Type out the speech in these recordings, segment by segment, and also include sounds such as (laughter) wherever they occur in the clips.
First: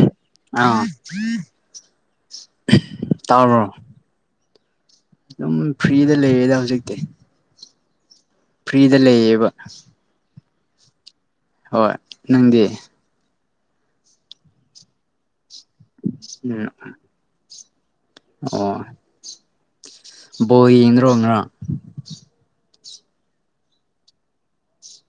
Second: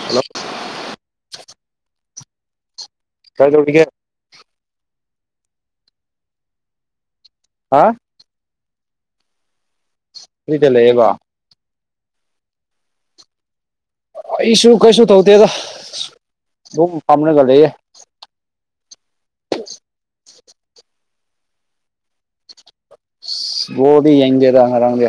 hello ꯑꯥ ꯇꯕꯔꯣ ꯀꯩꯗꯧꯔꯤꯒꯦ ꯑꯗꯨꯝ ꯐ꯭ꯔꯤꯗ ꯂꯩꯔꯦꯗ ꯍꯧꯖꯤꯛꯇꯤ ꯍꯥ ꯐ꯭ꯔꯤꯗ ꯂꯩꯌꯦꯕ ꯐ꯭ꯔꯤꯗ ꯂꯩꯌꯦꯕ ꯍꯣꯏ ꯅꯪꯗꯤ ꯑꯩꯁꯨ ꯀꯩꯁꯨ ꯇꯧꯗꯦꯗ ꯎꯝ ꯑꯗꯨꯝ ꯄꯝꯔꯒ ꯂꯩꯌꯦ ꯑꯣ ꯕꯣꯜ ꯌꯦꯡꯗ꯭ꯔꯣ ꯉꯥꯔꯥꯡ ꯁꯤ ꯕꯣꯜ ꯌꯦꯡꯗꯦꯗ ꯉꯔꯥꯡꯗꯤ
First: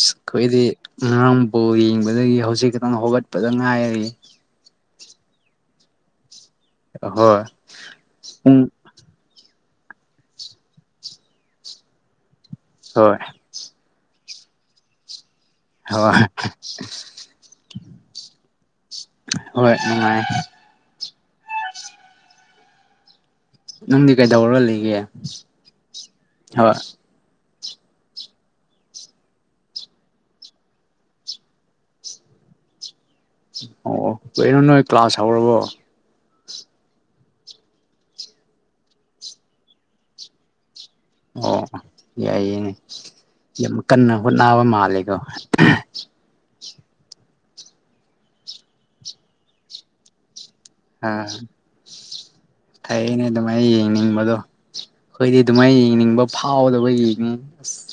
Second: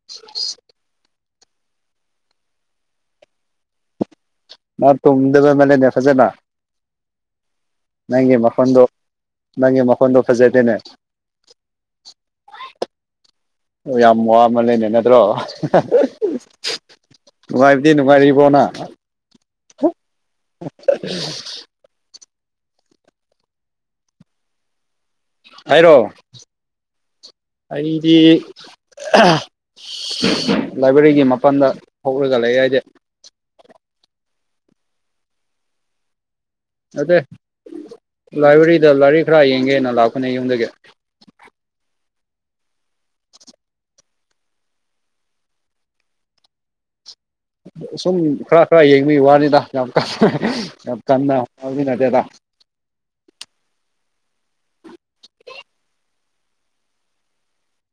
ꯁ ꯑꯩꯈꯣꯏꯗꯤ ꯉꯥꯝ ꯕꯣꯜ ꯌꯦꯡꯕꯗꯒꯤ ꯍꯧꯖꯤꯛ ꯈꯇꯪ ꯍꯧꯒꯠꯄꯗ ꯉꯥꯏꯔꯤ ꯃꯥ ꯇꯣꯝꯗꯕ (unintelligible) ꯐꯖꯅ ꯍꯣꯏ ꯅꯪꯒꯤ ꯄꯨꯡ ꯃꯈꯣꯟꯗꯣ ꯅꯪꯒꯤ ꯃꯈꯣꯟꯗꯣ ꯐꯖꯗꯦꯅꯦ ꯍꯣꯏ ꯌꯥꯝ ꯋꯥ ꯃꯜꯂꯦꯅꯦ ꯅꯗ꯭ꯔꯣ (unintelligible) ꯍꯣꯏ ꯅꯨꯡꯉꯥꯏꯕꯗꯤ ꯅꯨꯡꯉꯥꯏꯔꯤꯕꯣ ꯅꯪ ꯍꯣꯏ ꯅꯨꯉꯥꯏ (unintelligible) ꯅꯪꯗꯤ ꯀꯩꯗꯧꯔ ꯂꯩꯒꯦ ꯑꯩꯔꯣ ꯍꯣꯏ ꯑꯩꯗꯤ ꯑꯍꯥ ꯍꯥ ꯍꯥ (unintelligible) ꯂꯥꯏꯕ꯭ꯔꯦꯔꯤꯒꯤ ꯃꯄꯜꯗ ꯊꯣꯛꯔꯒ ꯂꯩꯌꯦ ꯑꯩꯗꯤ ꯑꯣ ꯑꯣ ꯀꯩꯅꯣ ꯅꯣꯏ ꯀ꯭ꯂꯥꯁ ꯍꯧꯔꯕꯣ ꯑꯠꯇꯦ ꯂꯥꯏꯕ꯭ꯔꯦꯔꯤꯗ ꯂꯥꯏꯔꯤꯛ ꯈꯔ ꯌꯦꯡꯒꯦꯅ ꯂꯥꯛꯄꯅꯦ ꯌꯨꯝꯗꯒꯤ ꯑꯣ ꯌꯥꯏꯌꯦꯅꯦ ꯌꯥꯝ ꯀꯟꯅ ꯍꯣꯠꯅꯕ ꯃꯥꯂꯦꯀꯣ ꯁꯨꯝ ꯈꯔ ꯈꯔ ꯌꯦꯡꯕꯒꯤ ꯋꯥꯅꯤꯗ ꯌꯥꯝ ꯀꯟꯅ ꯌꯥꯝ ꯀꯟꯅ ꯐꯕꯩ ꯅꯠꯇꯦꯗ ꯐꯩꯑꯦꯅꯦ ꯑꯗꯨꯃꯥꯏ ꯌꯦꯡꯅꯤꯡꯕꯗꯣ ꯑꯩꯈꯣꯏꯗꯤ ꯑꯗꯨꯃꯥꯏ ꯌꯦꯡꯅꯤꯡꯕ ꯐꯥꯎꯗꯕꯒꯤꯅꯤ ꯑꯁ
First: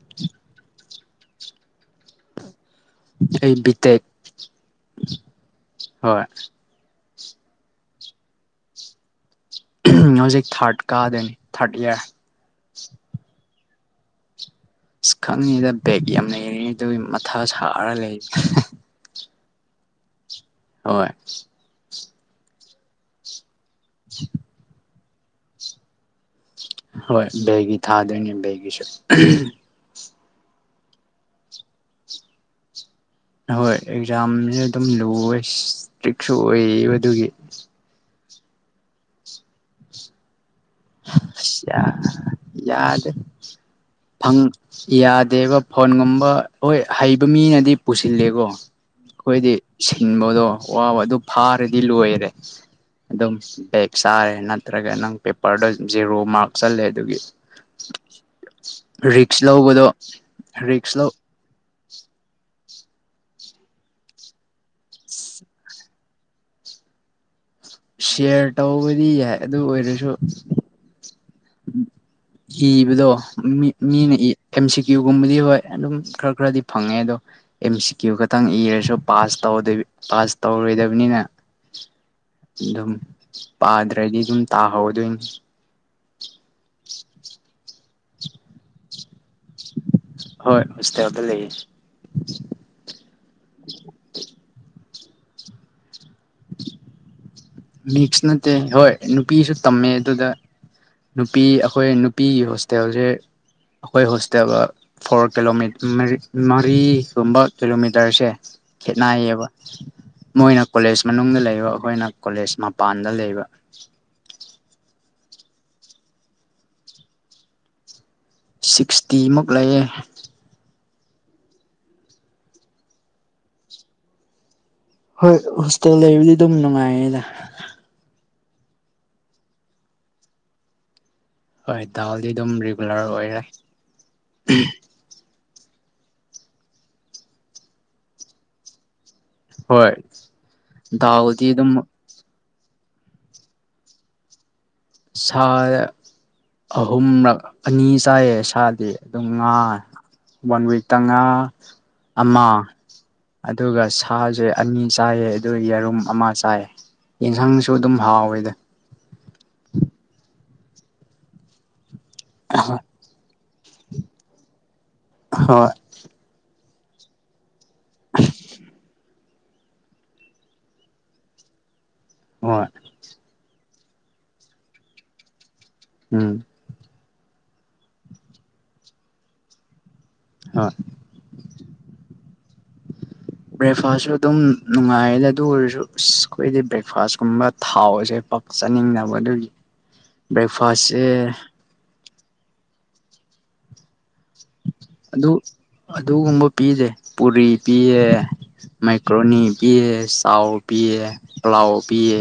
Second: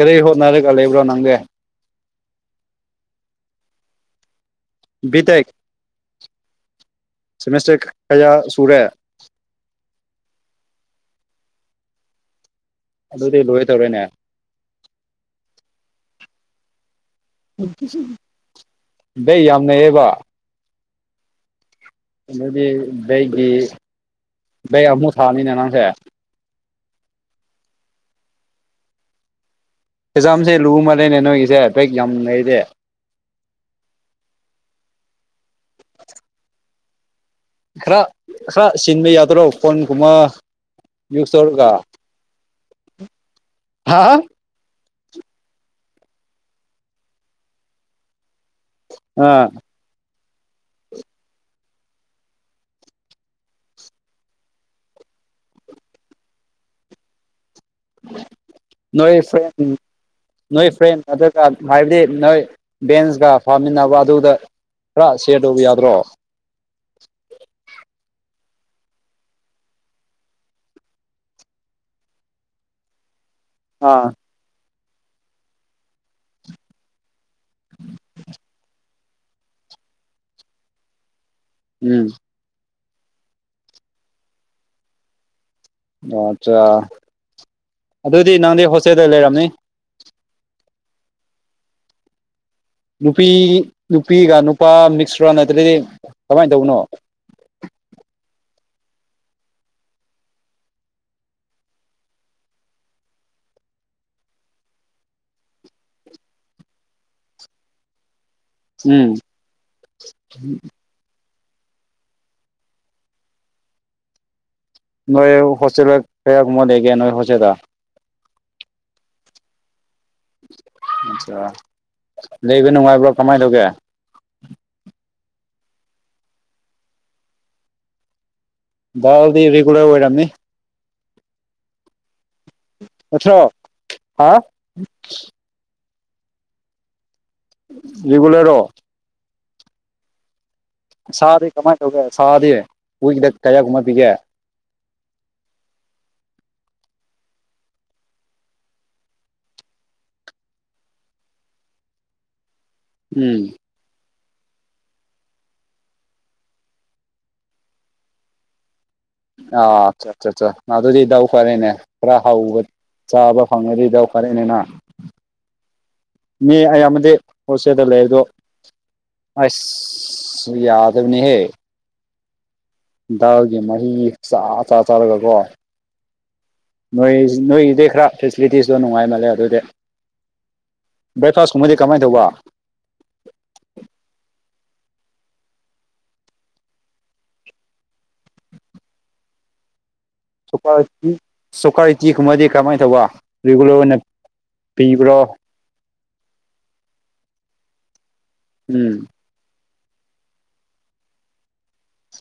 ꯀꯔꯤ ꯍꯣꯠꯅꯔꯒ ꯂꯩꯕ꯭ꯔꯣ ꯅꯪꯗꯤ ꯑꯩ ꯕꯤ ꯇꯦꯛ ꯕꯤꯇꯦꯛ ꯍꯣꯏ ꯁꯦꯃꯤꯁꯇꯔ ꯀꯌꯥ ꯁꯨꯔꯦ ꯍꯧꯖꯤꯛ ꯊꯥꯔꯠ ꯀꯥꯗꯣꯏꯅꯤ ꯊꯥꯔꯠ ꯏꯌꯥꯔ ꯑꯗꯨꯗꯤ ꯂꯣꯏ ꯇꯧꯔꯦꯅꯦ ꯑꯁ ꯈꯪꯉꯤꯉꯤꯗ ꯕꯦꯒ ꯌꯥꯝ ꯂꯩꯔꯤꯉ ꯑꯗꯨꯒꯤ ꯃꯊꯥ ꯁꯥꯔ ꯂꯩ ꯀꯩꯌꯥꯝꯅꯩꯌꯦꯕ ꯍꯣꯏ ꯑꯗꯨꯗꯤ ꯕꯦꯛ ꯒꯤ ꯕꯦꯛ ꯑꯃꯨꯛ ꯊꯥꯅꯤꯅ ꯅꯥꯥꯡꯁꯦ ꯍꯣꯏ ꯕꯦꯒꯤ ꯊꯥꯗꯣꯏꯅꯦ ꯕꯦꯒꯤꯁꯨ ꯑꯦꯛꯖꯥꯝꯁꯦ ꯂꯨꯃꯜꯂꯦꯅꯦ ꯅꯣꯏꯒꯤꯁꯦ ꯕꯦꯛ ꯌꯥꯝ ꯂꯩꯔꯦ ꯍꯣꯏ ꯑꯦꯛꯖꯥꯝꯁꯨꯦ ꯑꯗꯨꯝ ꯂꯨꯦ ꯏꯁꯇ꯭ꯔꯤꯛꯁꯨ ꯑꯣꯏꯌꯦꯕꯗꯨꯒꯤ ꯈꯔ ꯈꯔ ꯁꯤꯟꯕ ꯌꯥꯗꯣꯏꯔꯣ ꯐꯣꯟꯒꯨꯝꯕ ꯌꯨꯁ ꯇꯧꯔꯒ ꯌꯥꯗ ꯍꯥꯥ ꯌꯥꯗꯦꯕ ꯐꯣꯟꯒꯨꯝꯕ ꯍꯣꯏ ꯍꯩꯕ ꯃꯤꯅꯗꯤ ꯄꯨꯁꯤꯜꯂꯦꯀꯣ ꯑꯥ ꯑꯩꯈꯣꯏꯗꯤ ꯁꯤꯟꯕꯗꯣ ꯋꯥꯕ ꯑꯗꯨ ꯐꯥꯔꯗꯤ ꯂꯣꯏꯔꯦ ꯑꯗꯨꯝ ꯕꯦꯛ ꯆꯥꯔꯦ ꯅꯠꯇ꯭ꯔꯒ ꯅꯪ ꯄꯦꯄꯔꯗ ꯖꯦꯔꯣ ꯃꯥꯔꯛ ꯆꯜꯂꯦ ꯑꯗꯨꯒꯤ ꯅꯣꯏ ꯔꯤꯛꯁ ꯐ꯭ꯔꯦꯟ ꯂꯧꯕꯗꯣ ꯅꯣꯏ ꯐ꯭ꯔꯦꯟ ꯔꯤꯛꯁ ꯂꯧ ꯑꯗ ꯍꯥꯏꯕꯗꯤ ꯅꯣꯏ ꯕꯦꯟꯁꯀ ꯐꯥꯃꯤꯟꯅꯕ ꯑꯗꯨꯗ ꯈꯔ ꯁꯤꯌꯔ ꯇꯧꯕ ꯌꯥꯗ꯭ꯔꯣ ꯁꯤꯌꯥꯔ ꯇꯧꯕꯗꯤ ꯌꯥꯏ ꯑꯗꯨ ꯑꯣꯏꯔꯁꯨ ꯏꯕꯗꯣ ꯃꯤ ꯑꯥ ꯃꯤꯅ ꯏ ꯑꯦꯝ ꯁꯤ ꯀ꯭ꯌꯨꯒꯨꯝꯕꯗꯤ ꯍꯣꯏ ꯑꯗꯨꯝ ꯈꯔ ꯈꯔꯗꯤ ꯐꯪꯉꯦ ꯑꯗꯣ ꯑꯦꯝ ꯁꯤ ꯀ꯭ꯌꯨ ꯈꯛꯇꯪ ꯏꯔꯁꯨ ꯄꯥꯁ ꯇꯧ ꯄꯥꯁ ꯇꯧꯔꯣꯏꯗꯕꯅꯤꯅ ꯎꯝ ꯑꯗꯨꯝ ꯄꯥꯗ꯭ꯔꯗꯤ ꯑꯗꯨꯝ ꯇꯥꯍꯧꯗꯣꯏꯅꯤ ꯑꯣ ꯑꯠꯆꯥ ꯑꯗꯨꯗꯤ ꯅꯪꯗꯤ ꯍꯣꯁꯇꯦꯜꯗ ꯂꯩꯔꯝꯅꯤ ꯍꯣꯏ ꯍꯣꯁꯇꯦꯜꯗ ꯂꯩ ꯅꯨꯄꯤ ꯅꯨꯄꯤꯒ ꯅꯨꯄꯥ ꯃꯤꯛꯁ ꯔꯥ ꯅꯠꯇ꯭ꯔꯗꯤ ꯀꯃꯥꯏꯅ ꯇꯧꯕꯅꯣ ꯃꯤꯛꯁ ꯅꯠꯇꯦ ꯍꯣꯏ ꯅꯨꯄꯤꯁꯨ ꯇꯝꯃꯦ ꯑꯗꯨꯗ ꯅꯨꯄꯤ ꯑꯩꯈꯣꯏ ꯅꯨꯄꯤꯒꯤ ꯍꯣꯁꯇꯦꯜꯁꯦ ꯑꯩꯈꯣꯏ ꯍꯣꯁꯇꯦꯜꯒ ꯐꯣꯔ ꯀꯤꯂꯣ ꯃꯔꯤꯒꯨꯝꯕ ꯀꯤꯂꯣꯃꯤꯇꯔꯁꯦ ꯎꯝ ꯈꯦꯠꯅꯏꯌꯦꯕ ꯃꯣꯏꯅ ꯀꯣꯂꯦꯖ ꯃꯅꯨꯡꯗ ꯂꯩꯕ ꯑꯩꯈꯣꯏꯅ ꯀꯣꯂꯦꯖ ꯃꯄꯥꯟꯗ ꯂꯩꯕ ꯅꯣꯏ ꯍꯣꯁꯇꯦꯜꯂꯔ ꯀꯌꯥꯒꯨꯝꯃꯗ ꯂꯩꯒꯦ ꯅꯣꯏ ꯍꯣꯁꯦꯜꯗ ꯁꯤꯛꯁꯇꯤꯃꯨꯛ ꯂꯩꯌꯦ ꯑ ꯂꯩꯕ ꯅꯨꯡꯉꯥꯏꯕ꯭ꯔꯣ ꯀꯃꯥꯏꯅ ꯇꯧꯒꯦ ꯍꯣꯏ ꯍꯣꯁꯇꯦꯜ ꯂꯩꯕꯨꯗꯤ ꯑꯗꯨꯝ ꯅꯨꯡꯉꯥꯏꯌꯦꯗ ꯗꯥꯜꯗꯤ ꯔꯤꯒꯨꯂꯔ ꯑꯣꯏꯔꯝꯅꯤ ꯍꯣꯏ ꯗꯥꯜꯗꯤ ꯑꯗꯨꯝ ꯔꯤꯒꯨꯂꯔ ꯑꯣꯏꯔꯦ ꯅꯠꯇ꯭ꯔꯣ ꯍꯥ ꯔꯤꯒꯨꯂꯔ ꯔꯣ ꯍꯣꯏ ꯗꯥꯎꯗꯤ ꯁꯥꯗꯤ ꯑꯗꯨꯝ ꯀꯃꯥꯏꯅ ꯇꯧꯒꯦ ꯁꯥꯗꯤ ꯋꯤꯛꯗ ꯀꯌꯥꯒꯨꯝꯕ ꯄꯤꯒꯦ ꯁꯥꯗꯤ ꯑꯍꯨꯝꯔꯛ ꯑꯅꯤ ꯆꯥꯏꯌꯦ ꯁꯥꯗꯤ ꯑꯗꯨꯝ ꯉꯥ ꯋꯥꯟ ꯋꯤꯛ ꯇꯉꯥ ꯑꯃ ꯎꯝ ꯑꯗꯨꯒ ꯁꯥ ꯁꯥꯁꯦ ꯑꯅꯤ ꯆꯥꯏꯌꯦ ꯑꯗꯨ ꯌꯦꯔꯨꯝ ꯑꯃ ꯆꯥꯏꯌꯦ ꯌꯦꯟꯁꯥꯡꯁꯨ ꯑꯗꯨꯝ ꯍꯥꯎꯋꯦꯗ ꯑ ꯑꯆꯥ ꯑꯆꯥ ꯑꯆꯥ ꯃꯥ ꯑꯗꯨꯗꯤꯗꯥꯎ ꯐꯔꯦꯅꯦ ꯈꯔ ꯍꯥꯎꯕ ꯆꯥꯕ ꯐꯪꯉꯗꯤ ꯗꯥꯎꯐꯔꯦꯅꯦꯅꯥ ꯍꯣꯏ ꯃꯤ ꯑꯌꯥꯝꯕꯗꯤ ꯍꯣꯜꯁꯦꯜꯗ ꯂꯩ ꯑꯗꯨ ꯑꯁ ꯌꯥꯗꯅꯦꯍꯦ ꯍꯣꯏ ꯗꯥꯜꯒꯤ ꯃꯍꯤ ꯆ ꯆ ꯆꯥꯔꯒ ꯀꯣ ꯎꯝ ꯅꯣꯏ ꯅꯣꯏꯒꯤꯗꯤ ꯈꯔ ꯐꯦꯁꯤꯂꯤꯇꯤꯁꯇꯣ ꯅꯨꯡꯉꯥꯏ ꯃꯥꯜꯂꯦ ꯑꯗꯨꯗꯤ ꯍꯣꯏ ꯕ꯭ꯔꯦꯛꯐꯥꯁ ꯀꯨꯝꯕꯗꯤ ꯀꯃꯥꯏ ꯇꯧꯕ ꯕ꯭ꯔꯦꯛꯐꯥꯁꯁꯨ ꯑꯗꯨꯝ ꯅꯨꯡꯉꯥꯏꯌꯦꯗ ꯑꯗꯨ ꯑꯣꯏꯔꯁꯨ ꯑꯁ ꯑꯩꯈꯣꯏꯗꯤ ꯕ꯭ꯔꯦꯛꯐꯥꯁꯀꯨꯝꯕ ꯊꯥꯎꯁꯦ ꯄ ꯆꯥꯅꯤꯡꯗꯕ ꯑꯗꯨꯒꯤ ꯕ꯭ꯔꯦꯛꯐꯥꯁꯁꯦ ꯁꯣꯀꯥꯔꯤꯇꯤꯒꯨꯝꯕꯗꯤ ꯀꯃꯥꯏꯅ ꯇꯧꯕ ꯔꯤꯒꯨꯂꯔ ꯑꯣꯏꯅ ꯑꯗꯨ ꯄꯤꯕ꯭ꯔꯣ ꯑꯗꯨꯒꯨꯝꯕ ꯄꯤꯗ‌ꯦ ꯄꯨꯔꯤ ꯄꯤꯌꯦ ꯎꯝ ꯃ‌ꯦꯛꯀ꯭ꯔꯣꯅꯤ ꯄꯤꯌꯦ ꯆꯥꯎ ꯄꯤꯌ‌ꯦ ꯄ꯭ꯂꯥꯎ ꯄꯤꯌꯦ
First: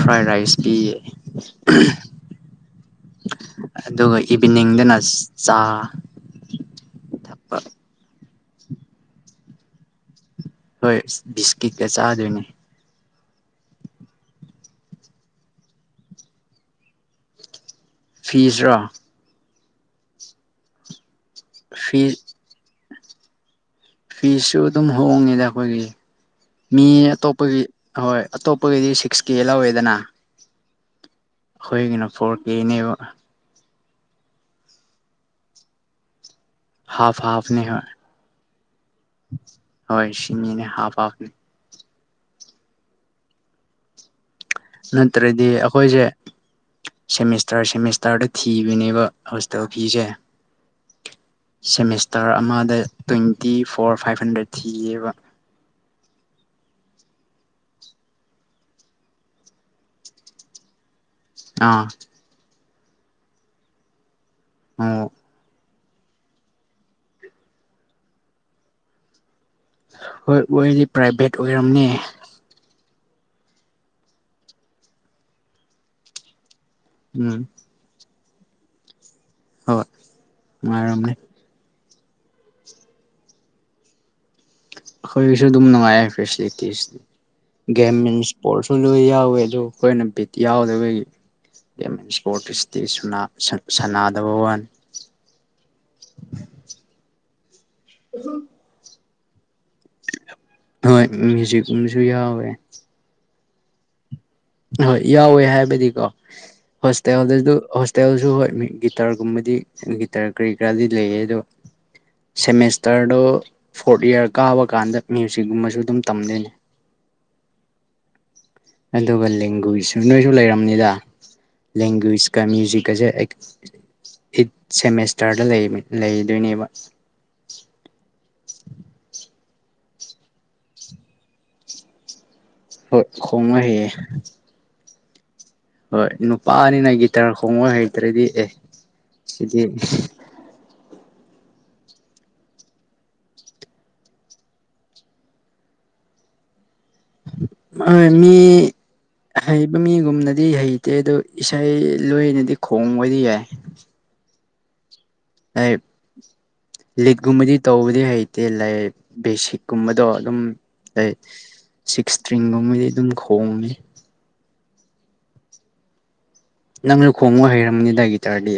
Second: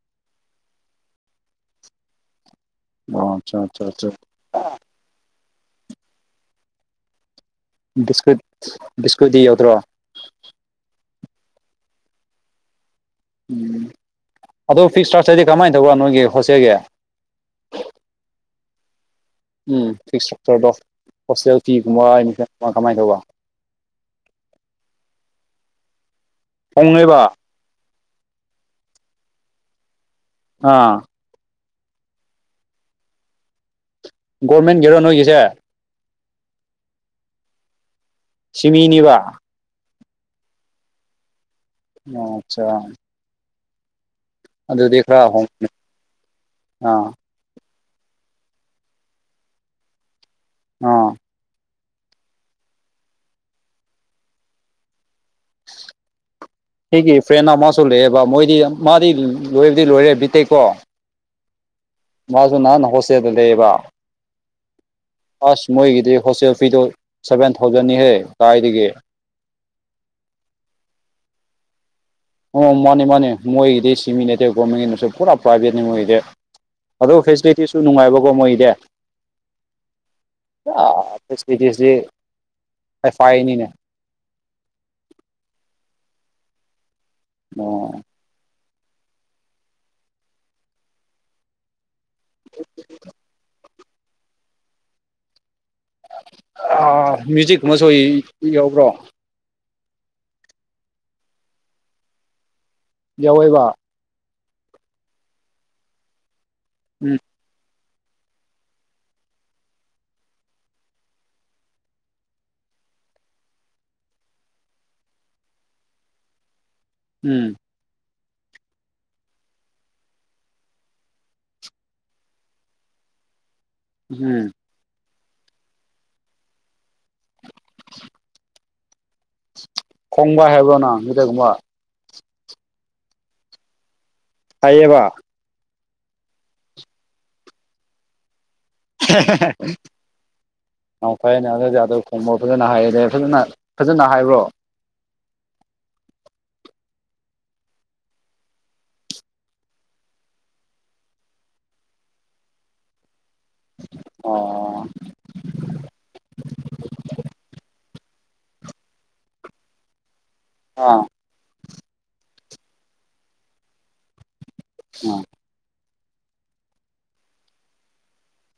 ꯐ꯭ꯔꯥꯏ ꯔꯥꯏꯁ ꯄꯤꯌ‌ꯦ ꯑꯣ ꯑꯆꯥ ꯑꯆꯥ ꯑꯗꯨꯒ ꯏꯚꯤꯅꯤꯡꯗꯅ ꯆꯥ ꯊꯛꯄ ꯕꯤꯁꯀꯨꯠ ꯕꯤꯁꯀꯨꯠꯇꯤ ꯌꯥꯎꯗ꯭ꯔꯣ ꯍꯣꯏ ꯕꯤꯁꯀꯤꯠꯀ ꯆꯥꯗꯣꯏꯅꯦ ꯎꯝ ꯑꯗꯣ ꯐꯤ ꯁꯔ꯭ꯛꯆꯔꯗꯤ ꯀꯃꯥꯏꯅ ꯇꯧꯕ ꯅꯣꯏꯒꯤ ꯍꯣꯁꯇꯦꯜꯒꯤ ꯐꯤꯁꯔꯣ ꯎꯝ ꯐꯤꯛꯁ ꯁꯇ꯭ꯔꯛꯆꯔꯗꯣ ꯍꯣꯁꯇꯦꯜ ꯐꯤꯒꯨꯝꯕ ꯑꯦꯅꯤꯒꯨꯝꯕ ꯀꯃꯥꯏꯅ ꯇꯧꯕ ꯐꯤꯁ ꯁꯨ ꯑꯗꯨꯝ ꯍꯣꯡꯉꯦꯗ ꯑꯩꯈꯣꯏꯒꯤ ꯃꯤ ꯍꯣꯡꯉꯦꯕ ꯑꯇꯣꯞꯄꯒꯤ ꯍꯣꯏ ꯑꯇꯣꯞꯄꯒꯤꯗꯤ ꯁꯤꯛꯁ ꯀꯦ ꯂꯧꯋꯦꯗꯅ ꯑꯥ ꯑꯩꯈꯣꯏꯒꯤꯅ ꯐꯣꯔ ꯀꯦꯅꯦꯕ ꯒꯣꯔꯃꯦꯟꯒꯤꯔꯣ ꯅꯣꯏꯒꯤꯁꯦ ꯍꯥꯐ ꯍꯥꯐꯅꯤ ꯍ‌ꯣꯏ ꯁꯤꯃꯤꯅꯤ ꯕ ꯍꯣꯏ ꯁꯤꯃꯤꯅꯦ ꯍꯥꯞ ꯍꯥꯞ ꯅ‌ꯦ ꯑꯣ ꯑꯆꯥ ꯈꯔ ꯅꯠꯇ꯭ꯔꯗꯤ ꯍꯣꯡ ꯑꯩꯈꯣꯏꯁꯦ ꯑꯥ ꯁꯦꯃꯤꯁꯇꯔ ꯁꯦꯃꯤꯁꯇꯔꯗ ꯊꯤꯕꯅꯦꯕ ꯍꯣꯁꯇ‌ꯦꯜ ꯐꯤꯁꯦ ꯑ‌ꯣ ꯁꯦꯃꯤꯁꯇꯔ ꯑꯃꯗ ꯇ꯭ꯋꯦꯟꯇꯤ ꯐꯣꯔ ꯐꯥꯏꯚ ꯍꯟꯗ꯭ꯔꯦꯠ ꯊꯤꯌꯦꯕ (inaudible) ꯑꯩꯒꯤ ꯐ꯭ꯔꯦꯟ ꯑꯃꯁꯨ ꯂꯩꯑꯦꯕ ꯃꯣꯏꯗꯤ ꯃꯥꯗꯤ ꯂꯣꯏꯕꯗꯤ ꯂꯣꯏꯔꯦ ꯕꯤ ꯇꯦꯀꯣ ꯑꯥ ꯃꯥꯁꯨ ꯅꯍꯥꯟꯅ ꯍꯣꯁꯇꯦꯜꯗ ꯂꯩꯌꯦꯕ ꯑꯣ ꯑꯁ ꯃꯣꯏꯒꯤꯗꯤ ꯍꯣꯁꯇꯦꯜ ꯐꯤꯗꯨꯣ ꯁꯚꯦꯟ ꯊꯥꯎꯖꯟꯅꯤꯍꯦ ꯀꯥꯏꯗꯒꯤ ꯍꯣꯏ ꯑꯣꯏꯔꯗꯤ ꯄ꯭ꯔꯥꯏꯚꯦꯠ ꯑꯣꯏꯔꯝꯅꯦ ꯑꯣ ꯃꯥꯅꯦ ꯃꯥꯅꯦ ꯃꯣꯏꯒꯤꯗꯤ ꯁꯤꯃꯤꯅꯠꯇ‌ꯦ ꯒꯣꯔꯃꯦꯟꯒꯤꯅꯁꯨ ꯄꯨꯔꯥ ꯄ꯭ꯔꯥꯏꯚꯦꯠꯅꯤ ꯃꯣꯏꯒꯤꯗꯤ ꯑꯗꯣ ꯎꯝ ꯐꯦꯁꯤꯂꯤꯇꯤꯁꯨ ꯅꯨꯡꯉꯥꯏꯕꯀꯣ ꯃꯣꯏꯒꯤꯗꯤ ꯍꯣꯏ ꯅꯨꯡꯉꯥꯏꯔꯝꯅꯦ ꯁꯗꯤ ꯑꯦꯐ ꯑꯥꯏꯅꯤꯅꯦ ꯑꯩꯈꯣꯏꯒꯤꯁꯨ ꯑꯗꯨꯝ ꯅꯨꯡꯉꯥꯏꯌ‌ꯦ ꯐꯦꯁꯤꯂꯤꯇꯤꯁ ꯒꯦꯝ ꯃꯤꯟꯁ ꯕꯣꯜꯁꯨ ꯂꯣꯏ ꯌꯥꯎꯋꯦ ꯑꯗꯨ ꯑꯩꯈꯣꯏꯅ ꯕꯤꯠ ꯌꯥꯎꯗꯕꯒꯤ ꯏꯁꯄꯣꯔꯠ ꯏꯁꯇꯤ ꯁꯥꯟꯅꯥꯗꯕ ꯋꯥꯅ‌ꯦ ꯑꯥ ꯃ꯭ꯌꯨꯖꯤꯛ ꯀꯨꯝꯕꯁꯨ ꯌꯥꯎꯕ꯭ꯔꯣ ꯍꯣꯏ ꯃꯌ꯭ꯨꯖꯤꯛꯀꯨꯝꯕꯁꯨ ꯌꯥꯎꯋꯦ ꯌꯥꯎꯋ‌ꯦꯕ ꯍꯣꯏ ꯌꯥꯎꯋꯦ ꯍꯥꯏꯕꯗꯤꯀꯣ ꯎꯝ ꯍꯣꯁꯇꯦꯜꯗ ꯍꯣꯇꯦꯜꯁꯨ ꯍꯣꯏ ꯃꯤ ꯒꯤꯇꯥꯔꯒꯨꯝꯕꯗꯤ ꯒꯤꯇꯔ ꯀꯔꯤ ꯀꯔꯥꯗꯤ ꯂꯩꯌꯦ ꯑꯗꯣ ꯁꯦꯃꯦꯁꯇꯔꯗꯣ ꯐꯣꯔꯠ ꯏꯌꯥꯔ ꯀꯥꯕ ꯀꯥꯟꯗ ꯃ꯭ꯌꯨꯖꯤꯛꯀꯨꯝꯕꯁꯨ ꯑꯗꯨꯝ ꯇꯝꯗꯣꯏꯅꯦ ꯎꯝ ꯑꯗꯨꯒ ꯂꯦꯡꯒ꯭ꯋꯦꯖ ꯅꯣꯏꯁꯨ ꯂꯩꯔꯝꯅꯤꯗ ꯂꯦꯡꯒ꯭ꯋꯦꯖꯀ ꯃ꯭ꯌꯨꯖꯤꯛꯀꯁꯦ ꯑꯩꯠ ꯎꯝ ꯁꯦꯃꯦꯁꯇꯔꯗ ꯂꯩꯗꯣꯏꯅꯦꯕ (unintelligible) (unintelligible) ꯈꯣꯡꯕꯥ ꯍꯥꯏꯕꯅꯪ ꯒꯤꯇꯥꯔꯀꯨꯝꯕ ꯍꯣꯏ ꯈꯣꯡꯕ ꯍꯩꯌꯦ ꯍꯩꯌꯦꯕ ꯍꯣꯏ ꯅꯨꯄꯥꯅꯤꯅ ꯒꯤꯇꯔ ꯈꯣꯡꯕ ꯍꯩꯇ꯭ꯔꯗꯤ ꯑꯦ ꯁꯤꯗꯤ (inaudible) ꯅ ꯐꯩꯅꯦ ꯑꯗꯨꯗ ꯈꯣꯡꯕ ꯐꯖꯅ ꯍꯥꯏꯌꯦꯗ ꯐꯖꯅ ꯐꯖꯅ ꯍꯥꯏꯕ꯭ꯔꯣ ꯑ ꯃꯤ ꯍꯩꯕ ꯃꯤꯒꯨꯝꯅꯗꯤ ꯍꯩꯇꯦ ꯑꯗꯨꯣ ꯏꯁꯩ ꯂꯣꯏꯅꯗꯤ ꯈꯣꯡꯕꯗꯤ ꯌꯥꯏ ꯑꯣ ꯑꯩ ꯂꯤꯠꯀꯨꯝꯕꯗꯤ ꯇꯧꯕꯗꯤ ꯍꯩꯇꯦ ꯕꯦꯁꯤꯛꯀꯨꯝꯕꯗꯣ ꯑꯗꯨꯝ ꯑꯥ ꯑꯩꯠ (inaudible) ꯁꯤꯛꯁ ꯇ꯭ꯔꯤꯡꯒꯨꯝꯕꯗꯤ ꯑꯗꯨꯝ ꯎꯝ ꯅꯪꯁꯨ ꯈꯣꯡꯕ ꯍꯩꯔꯝꯒꯅꯤꯗꯥ ꯒꯤꯇꯥꯔꯗꯤ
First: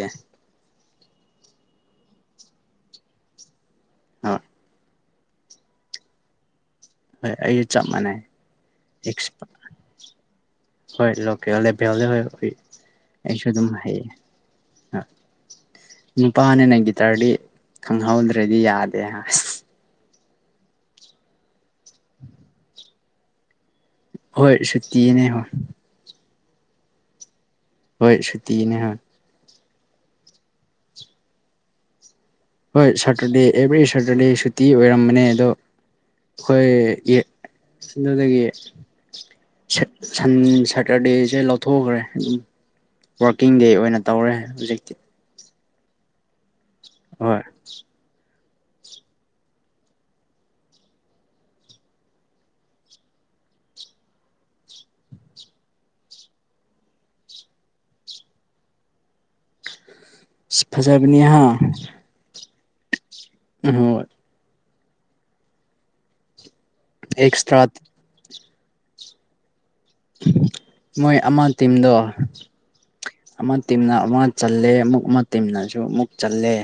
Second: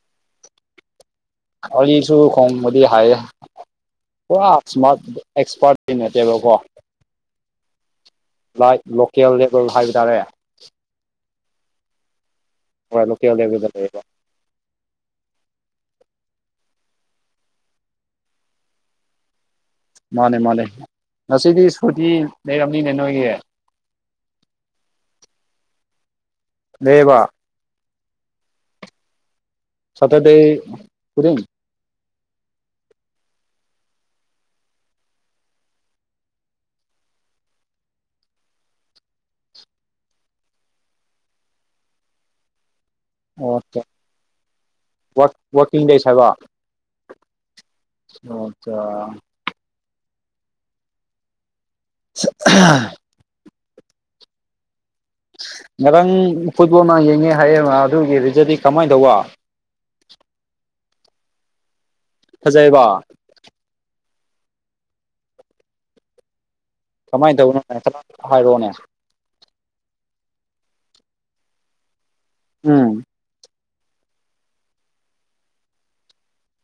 ꯑꯩꯁꯨ ꯈꯣꯡꯕꯗꯤ ꯍꯥꯏꯌꯦ ꯍꯣꯏ ꯄꯨꯔ ꯢꯁꯃꯥꯠ ꯑꯦꯛꯁꯄꯥꯔꯠꯀꯤ ꯅꯠꯇꯦꯕꯀꯣ ꯍꯣꯏ ꯑꯩꯒ ꯆꯞ ꯃꯥꯟꯅꯩ ꯂ ꯂꯣꯀꯦꯜ ꯂꯦꯕꯦꯜ ꯍꯥꯏꯕ ꯇꯥꯔꯦ ꯍꯣꯏ ꯂꯣꯀꯦꯜ ꯂꯦꯚꯦꯜ ꯍꯣꯏ ꯍꯣꯏ ꯂꯣꯀꯦꯜ ꯑꯩꯁꯨ ꯑꯗꯨꯝ ꯂꯦꯚꯦꯜꯗ ꯂꯩꯌꯦ ꯍꯥꯏꯌꯦ ꯅꯨꯄꯥꯅꯤꯅ ꯒꯤꯇꯔꯗꯤ ꯈꯪꯍꯧꯗ꯭ꯔꯗꯤ ꯌꯥꯗꯦ ꯃꯥꯅꯦ ꯃꯥꯅꯦ ꯉꯁꯤꯗꯤ ꯁꯨꯇꯤ ꯂꯩꯔꯝꯅꯤꯅꯦ ꯅꯣꯏꯒꯤ ꯍꯣꯏ ꯁꯨꯇꯤꯅꯦ ꯍꯣꯏ ꯂꯩꯌꯦꯕ ꯍꯣꯏ ꯁꯨꯇꯤꯅꯦ ꯍꯣꯏ ꯁꯇꯥꯔꯗꯦ ꯈꯨꯗꯤꯡ ꯍꯣꯏ ꯁꯇꯔꯗꯦ ꯑꯦꯕ꯭ꯔꯤ ꯁꯇꯔꯗꯦ ꯁꯨꯇꯤ ꯑꯣꯏꯔꯝꯕꯅꯦ ꯑꯗꯣ ꯑꯩꯈꯣꯏ ꯌꯦ ꯑꯗꯨꯗꯒꯤ ꯁꯟ ꯁꯦꯇꯔꯗꯦꯁꯦ ꯂꯧꯊꯣꯛꯈ꯭ꯔꯦ ꯑꯗꯨꯝ ꯋꯥꯔꯀꯤꯡ ꯗꯦ ꯑꯣꯀꯦ ꯑꯣꯏꯅ ꯇꯧꯔꯦ ꯍꯧꯖꯤꯛꯇꯤ ꯋꯥꯛꯀꯤꯡ ꯗꯦꯁ ꯍꯥꯏꯕ ꯍꯣꯏ ꯑꯆꯥ (inaudible) ꯉꯔꯥꯡ ꯐꯨꯠꯕꯣꯜꯅ ꯌꯦꯡꯉꯦ ꯍꯥꯏꯌꯦ ꯑꯗꯨꯒꯤ ꯔꯤꯖꯗꯤ ꯀꯃꯥꯏꯅ ꯇꯧꯕ ꯐꯖꯕꯅꯤꯍꯥ ꯐꯖꯩꯕ ꯍꯣꯏ ꯀꯃꯥꯏꯅ ꯑꯦꯛꯁꯇ꯭ꯔꯥ ꯇꯧꯕꯅꯦ ꯍꯥꯏꯔꯛꯑꯣꯅꯦ ꯃꯣꯏ ꯑꯃ ꯇꯤꯝꯗ ꯎꯝ ꯑꯃ ꯇꯤꯝꯅ ꯑꯃ ꯆꯜꯂꯦ ꯑꯃꯨꯛ ꯑꯃ ꯇꯤꯝꯅꯁꯨ ꯑꯃꯨꯛ ꯆꯜꯂꯦ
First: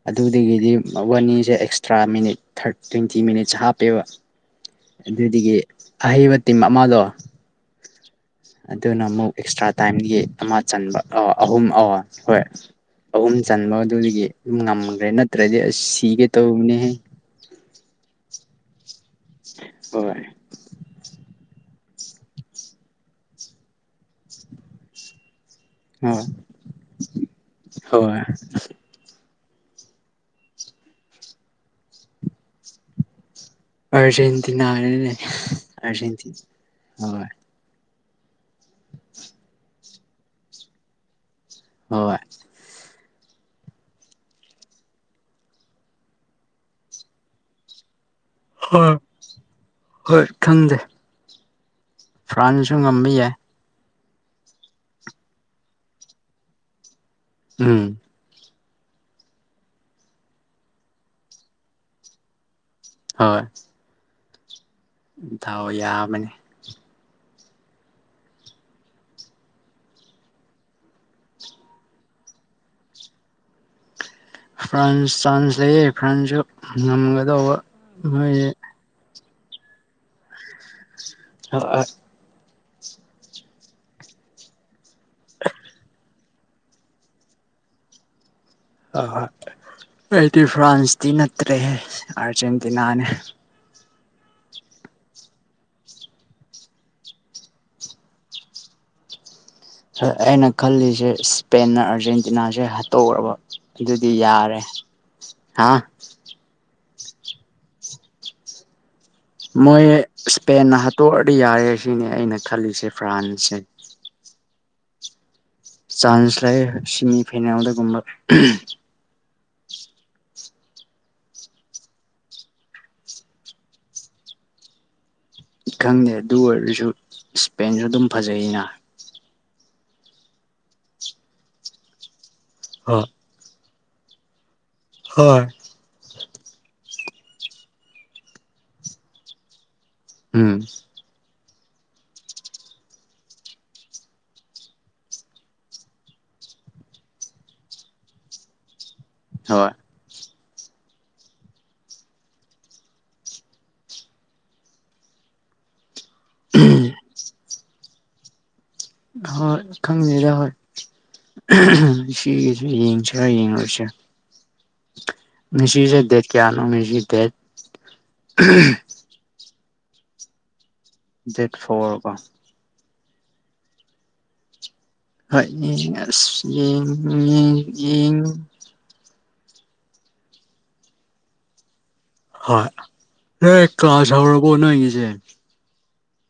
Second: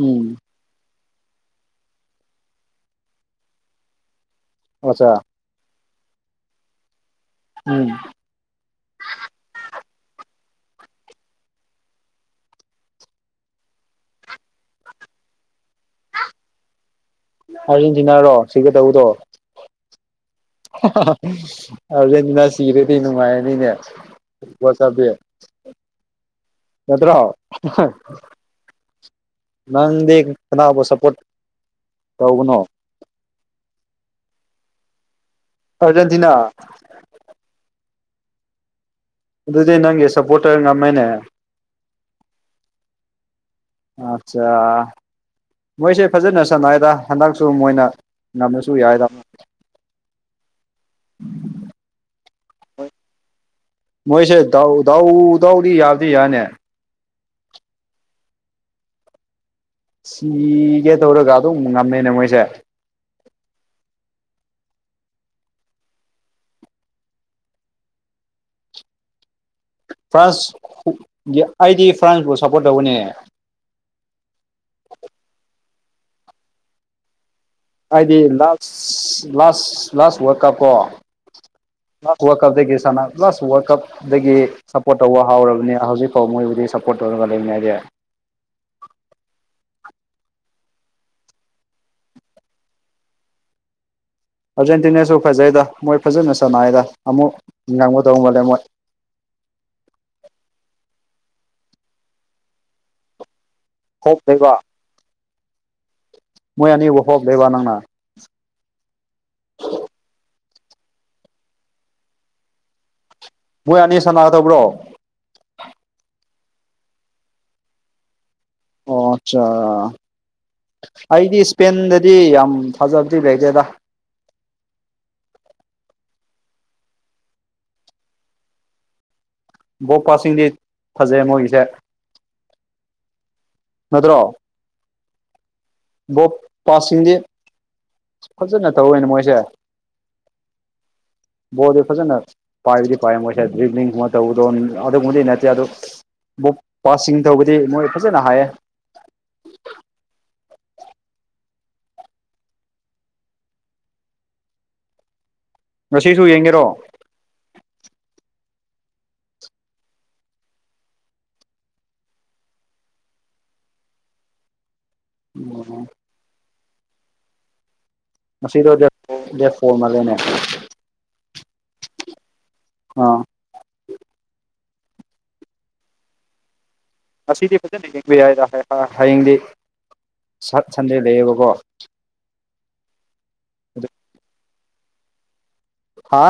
ꯎꯝ ꯑꯗꯨꯗꯒꯤꯗꯤ ꯋꯥꯟꯅꯤꯁꯦ ꯑꯦꯛꯁꯇ꯭ꯔꯥ ꯃꯤꯅꯤꯠꯔ ꯇ꯭ꯋꯦꯟꯇꯤ ꯃꯤꯅꯤꯠꯁꯦ ꯍꯥꯞꯄꯦꯕ ꯑꯆꯥ ꯑꯗꯨꯗꯒꯤ ꯑꯍꯩꯕ ꯇꯤꯝ ꯑꯃꯗꯣ ꯎꯝ ꯑꯗꯨꯅ ꯑꯃꯨꯛ ꯑꯦꯛꯁꯇ꯭ꯔꯥ ꯇꯥꯏꯝꯒꯤ ꯑꯃ ꯆꯟꯕ ꯑ ꯑꯍꯨꯝ ꯑ ꯍꯣꯏ ꯑꯍꯨꯝ ꯆꯟꯕ ꯑꯗꯨꯗꯒꯤ ꯑꯗꯨꯝ ꯉꯝꯈ꯭ꯔꯦ ꯅꯠꯇ꯭ꯔꯗꯤ ꯑꯁ ꯁꯤꯒꯦ ꯇꯧꯕꯅꯦꯍꯦ ꯑꯥꯔꯖꯦꯟꯇꯤꯅꯥꯔꯣ ꯁꯤꯒꯦ ꯇꯧꯕꯗꯣ ꯍꯣꯏ ꯍꯥꯍꯥꯍꯥ ꯑ ꯂꯤꯟꯅ ꯁꯤꯔꯗꯤ ꯅꯨꯡꯉꯥꯏꯔꯅꯤꯅꯦ ꯋꯥꯆꯥꯕꯤ ꯍꯣꯏ ꯅꯠꯇꯔꯣ ꯍꯣꯏ ꯍꯣꯏ ꯅꯪꯗꯤ ꯀꯅꯥꯕꯨ ꯁꯞꯄꯣꯔꯠ ꯇꯧꯕꯅꯣ ꯑꯔꯖꯦꯟꯇꯤꯅꯤꯅꯦ ꯑꯔꯖꯦꯟꯇꯤꯅꯥ ꯑꯥꯔꯖꯦꯟꯇꯤꯅꯥ ꯑꯍꯣꯏ ꯑꯗꯨꯗꯤ ꯅꯪꯒꯤ ꯁꯞꯄꯣꯇꯔ ꯉꯝꯃꯦꯅꯦ ꯑꯍꯣꯏ ꯑꯠꯆꯥ ꯃꯣꯏꯁꯦ ꯐꯖꯅ ꯁꯥꯟꯅꯩꯗ ꯍꯟꯗꯛꯁꯨ ꯃꯣꯏꯅ ꯉꯝꯂꯥꯁꯨ ꯍꯣꯏ ꯌꯥꯏꯗ ꯍꯣꯏ ꯈꯪꯗꯦ ꯐ꯭ꯔꯥꯟꯁꯨ ꯉꯝꯕ ꯌꯥꯏ ꯃꯣꯏꯁꯦ ꯗꯥꯎ ꯗꯥꯎ ꯗꯥꯎꯗꯤ ꯌꯥꯕꯗꯤ ꯌꯥꯅꯦ ꯎꯝ ꯁꯤꯒꯦ ꯇꯧꯔꯒ ꯑꯗꯨꯝ ꯉꯝꯃꯦꯅꯦ ꯃꯣꯏꯁꯦ ꯍꯣꯏ ꯗꯥꯎ ꯌꯥꯕꯅꯤ ꯐ꯭ꯥꯁ ꯑꯩꯗꯤ ꯐ꯭ꯔꯥꯟꯁꯄꯨ ꯁꯞꯄꯣꯔꯠ ꯇꯧꯕꯅꯦ ꯐ꯭ꯔꯥꯟꯁ ꯆꯥꯟꯁ ꯂꯩꯌꯦ ꯐ꯭ꯔꯥꯟꯖꯨ ꯉꯝꯒꯗꯧꯕ ꯃꯣꯏ ꯍꯥꯏꯗꯤ ꯍꯣꯏ ꯂꯥꯁ ꯂꯥꯁ ꯂꯥꯁ ꯋꯥꯔꯜꯗ ꯀꯞ ꯀꯣꯥ ꯍꯣꯏ ꯋꯥꯔꯜ ꯀꯞꯇꯒꯤ ꯁꯥꯟꯅ ꯄ꯭ꯂꯁ ꯋꯥꯔꯜꯗ ꯀꯞꯇꯗꯒꯤ ꯁꯞꯄꯣꯔꯠ ꯇꯧꯕ ꯍꯧꯔꯕꯅꯤ ꯍꯧꯖꯤꯛ ꯍꯣ ꯃꯣꯏꯕꯨꯗꯤ ꯁꯞꯄꯣꯔꯠ ꯇꯧꯔꯒ ꯂꯩꯅꯤ ꯑꯩꯗꯤ ꯑ ꯍꯣꯏ ꯑꯩꯗꯤ ꯐ꯭ꯔꯥꯟꯁꯇꯤ ꯅꯠꯇ꯭ꯔꯦ ꯍꯦ ꯑꯥꯔꯖꯦꯟꯇꯤꯅꯥꯅꯦ ꯑꯥꯔꯖꯦꯟꯇꯤꯅꯥꯖꯨ ꯐꯖꯩꯗ ꯃꯣꯏ ꯐꯖꯅ ꯁꯥꯟꯅꯏꯗ ꯑꯃꯨꯛ ꯉꯝꯒꯗꯧ ꯃꯜꯂꯦ ꯃꯣꯏ ꯁꯦ ꯑꯩꯅ ꯈꯜꯂꯤꯁꯦ ꯏꯁꯄꯦꯟꯅ ꯑꯥꯔꯖꯦꯟꯇꯤꯅꯥꯁꯦ ꯍꯥꯠꯇꯣꯛꯑꯕ ꯑꯗꯨꯗꯤ ꯍꯣꯞ ꯂꯩꯕ ꯌꯥꯔꯦ ꯍꯥ ꯃꯣꯏ ꯑꯅꯤꯕꯨ ꯍꯣꯞ ꯂꯩꯕ ꯅꯪꯅ ꯃꯣꯏ ꯏꯁꯄꯦꯟꯅ ꯍꯥꯠꯇꯣꯛꯑꯗꯤ ꯌꯥꯔꯦ ꯁꯤꯅꯤ ꯑꯩꯅ ꯈꯜꯂꯤꯁꯦ ꯐ꯭ꯔꯥꯟꯁꯁꯦ ꯃꯣꯏ ꯑꯅꯤ ꯁꯥꯟꯅꯒꯗꯧꯕ꯭ꯔꯣ ꯆꯥꯟꯁ ꯂꯩꯌꯦ ꯁꯤꯃꯤ ꯐꯥꯏꯅꯦꯜ ꯑꯗꯨꯒꯨꯝꯕ ꯑꯣ ꯑꯠꯆꯥꯥ ꯑꯩꯗꯤ ꯏꯁꯄꯦꯟꯗꯗꯤ ꯌꯥꯝ ꯊꯥꯖꯕꯗꯤ ꯂꯩꯇꯦꯗ ꯈꯪꯗꯦ ꯑꯗꯨ ꯑꯣꯏꯔꯁꯨ ꯏꯁꯄꯦꯟꯁꯨ ꯑꯗꯨꯝ ꯐꯖꯩꯅ ꯕꯣ ꯄꯥꯁꯤꯡꯗꯤ ꯐꯖꯩ ꯃꯣꯏꯒꯤꯁꯦ ꯑ ꯅꯗꯔ꯭ꯣ ꯍꯔ ꯕꯣꯞ ꯄꯥꯁꯤꯡꯗꯤ ꯐꯖꯅ ꯇꯧꯋꯦꯅꯦ ꯃꯣꯏꯁꯦ ꯎꯝ ꯕꯣꯜꯗꯤ ꯐꯖꯅ ꯄꯥꯏꯗꯤ ꯄꯥꯏꯔꯝꯃꯣꯏꯍꯦ ꯗꯔ꯭ꯤꯞꯕꯅꯤꯡ ꯒꯨꯝꯕ ꯇꯧꯕꯗꯨ ꯑꯗꯨꯒꯨꯃꯕꯅꯤ ꯅꯠꯇꯦ ꯑꯗꯨ ꯕꯨꯞ ꯄꯥꯁꯤꯡ ꯇꯧꯕꯗꯤ ꯃꯣꯏ ꯐꯖꯅ ꯍꯥꯏꯌꯦ ꯍꯣꯏ ꯉꯁꯤꯁꯨ ꯌꯦꯡꯒꯦꯔꯣ ꯍꯣꯏ ꯈꯪꯗꯦꯗꯥ ꯍꯣꯏ ꯉꯁꯤꯒꯤꯁꯨ ꯌꯦꯡꯁꯤꯔ ꯌꯦꯡꯂꯣꯏꯁꯤꯔꯥ ꯎꯝ ꯉꯁꯤꯁꯦ ꯗꯦꯠ ꯀꯌꯥꯅꯣ ꯉꯁꯤ ꯗꯦꯠ ꯉꯁꯤꯔꯣ ꯗꯦꯠ ꯐꯣꯔ ꯗꯦꯠ ꯐꯣꯔ ꯃꯥꯜꯂꯦꯅꯦ ꯗꯦꯠ ꯐꯣꯔ ꯑꯕꯥ ꯑꯥ ꯍꯣꯏ ꯌꯦꯡ ꯑꯁ ꯌꯦꯡ ꯌꯦꯡ ꯌꯦꯡ ꯍꯥ ꯍꯌꯦꯡꯗꯤ ꯁꯠ ꯁꯟꯗꯦ ꯂꯩꯌꯦꯕꯀꯣ ꯍꯣꯏ ꯅꯣꯏ ꯑꯗꯨ ꯀ꯭ꯂꯥꯁ ꯍꯧꯔꯕꯣ ꯅꯣꯏꯒꯤꯁꯦ ꯍꯥ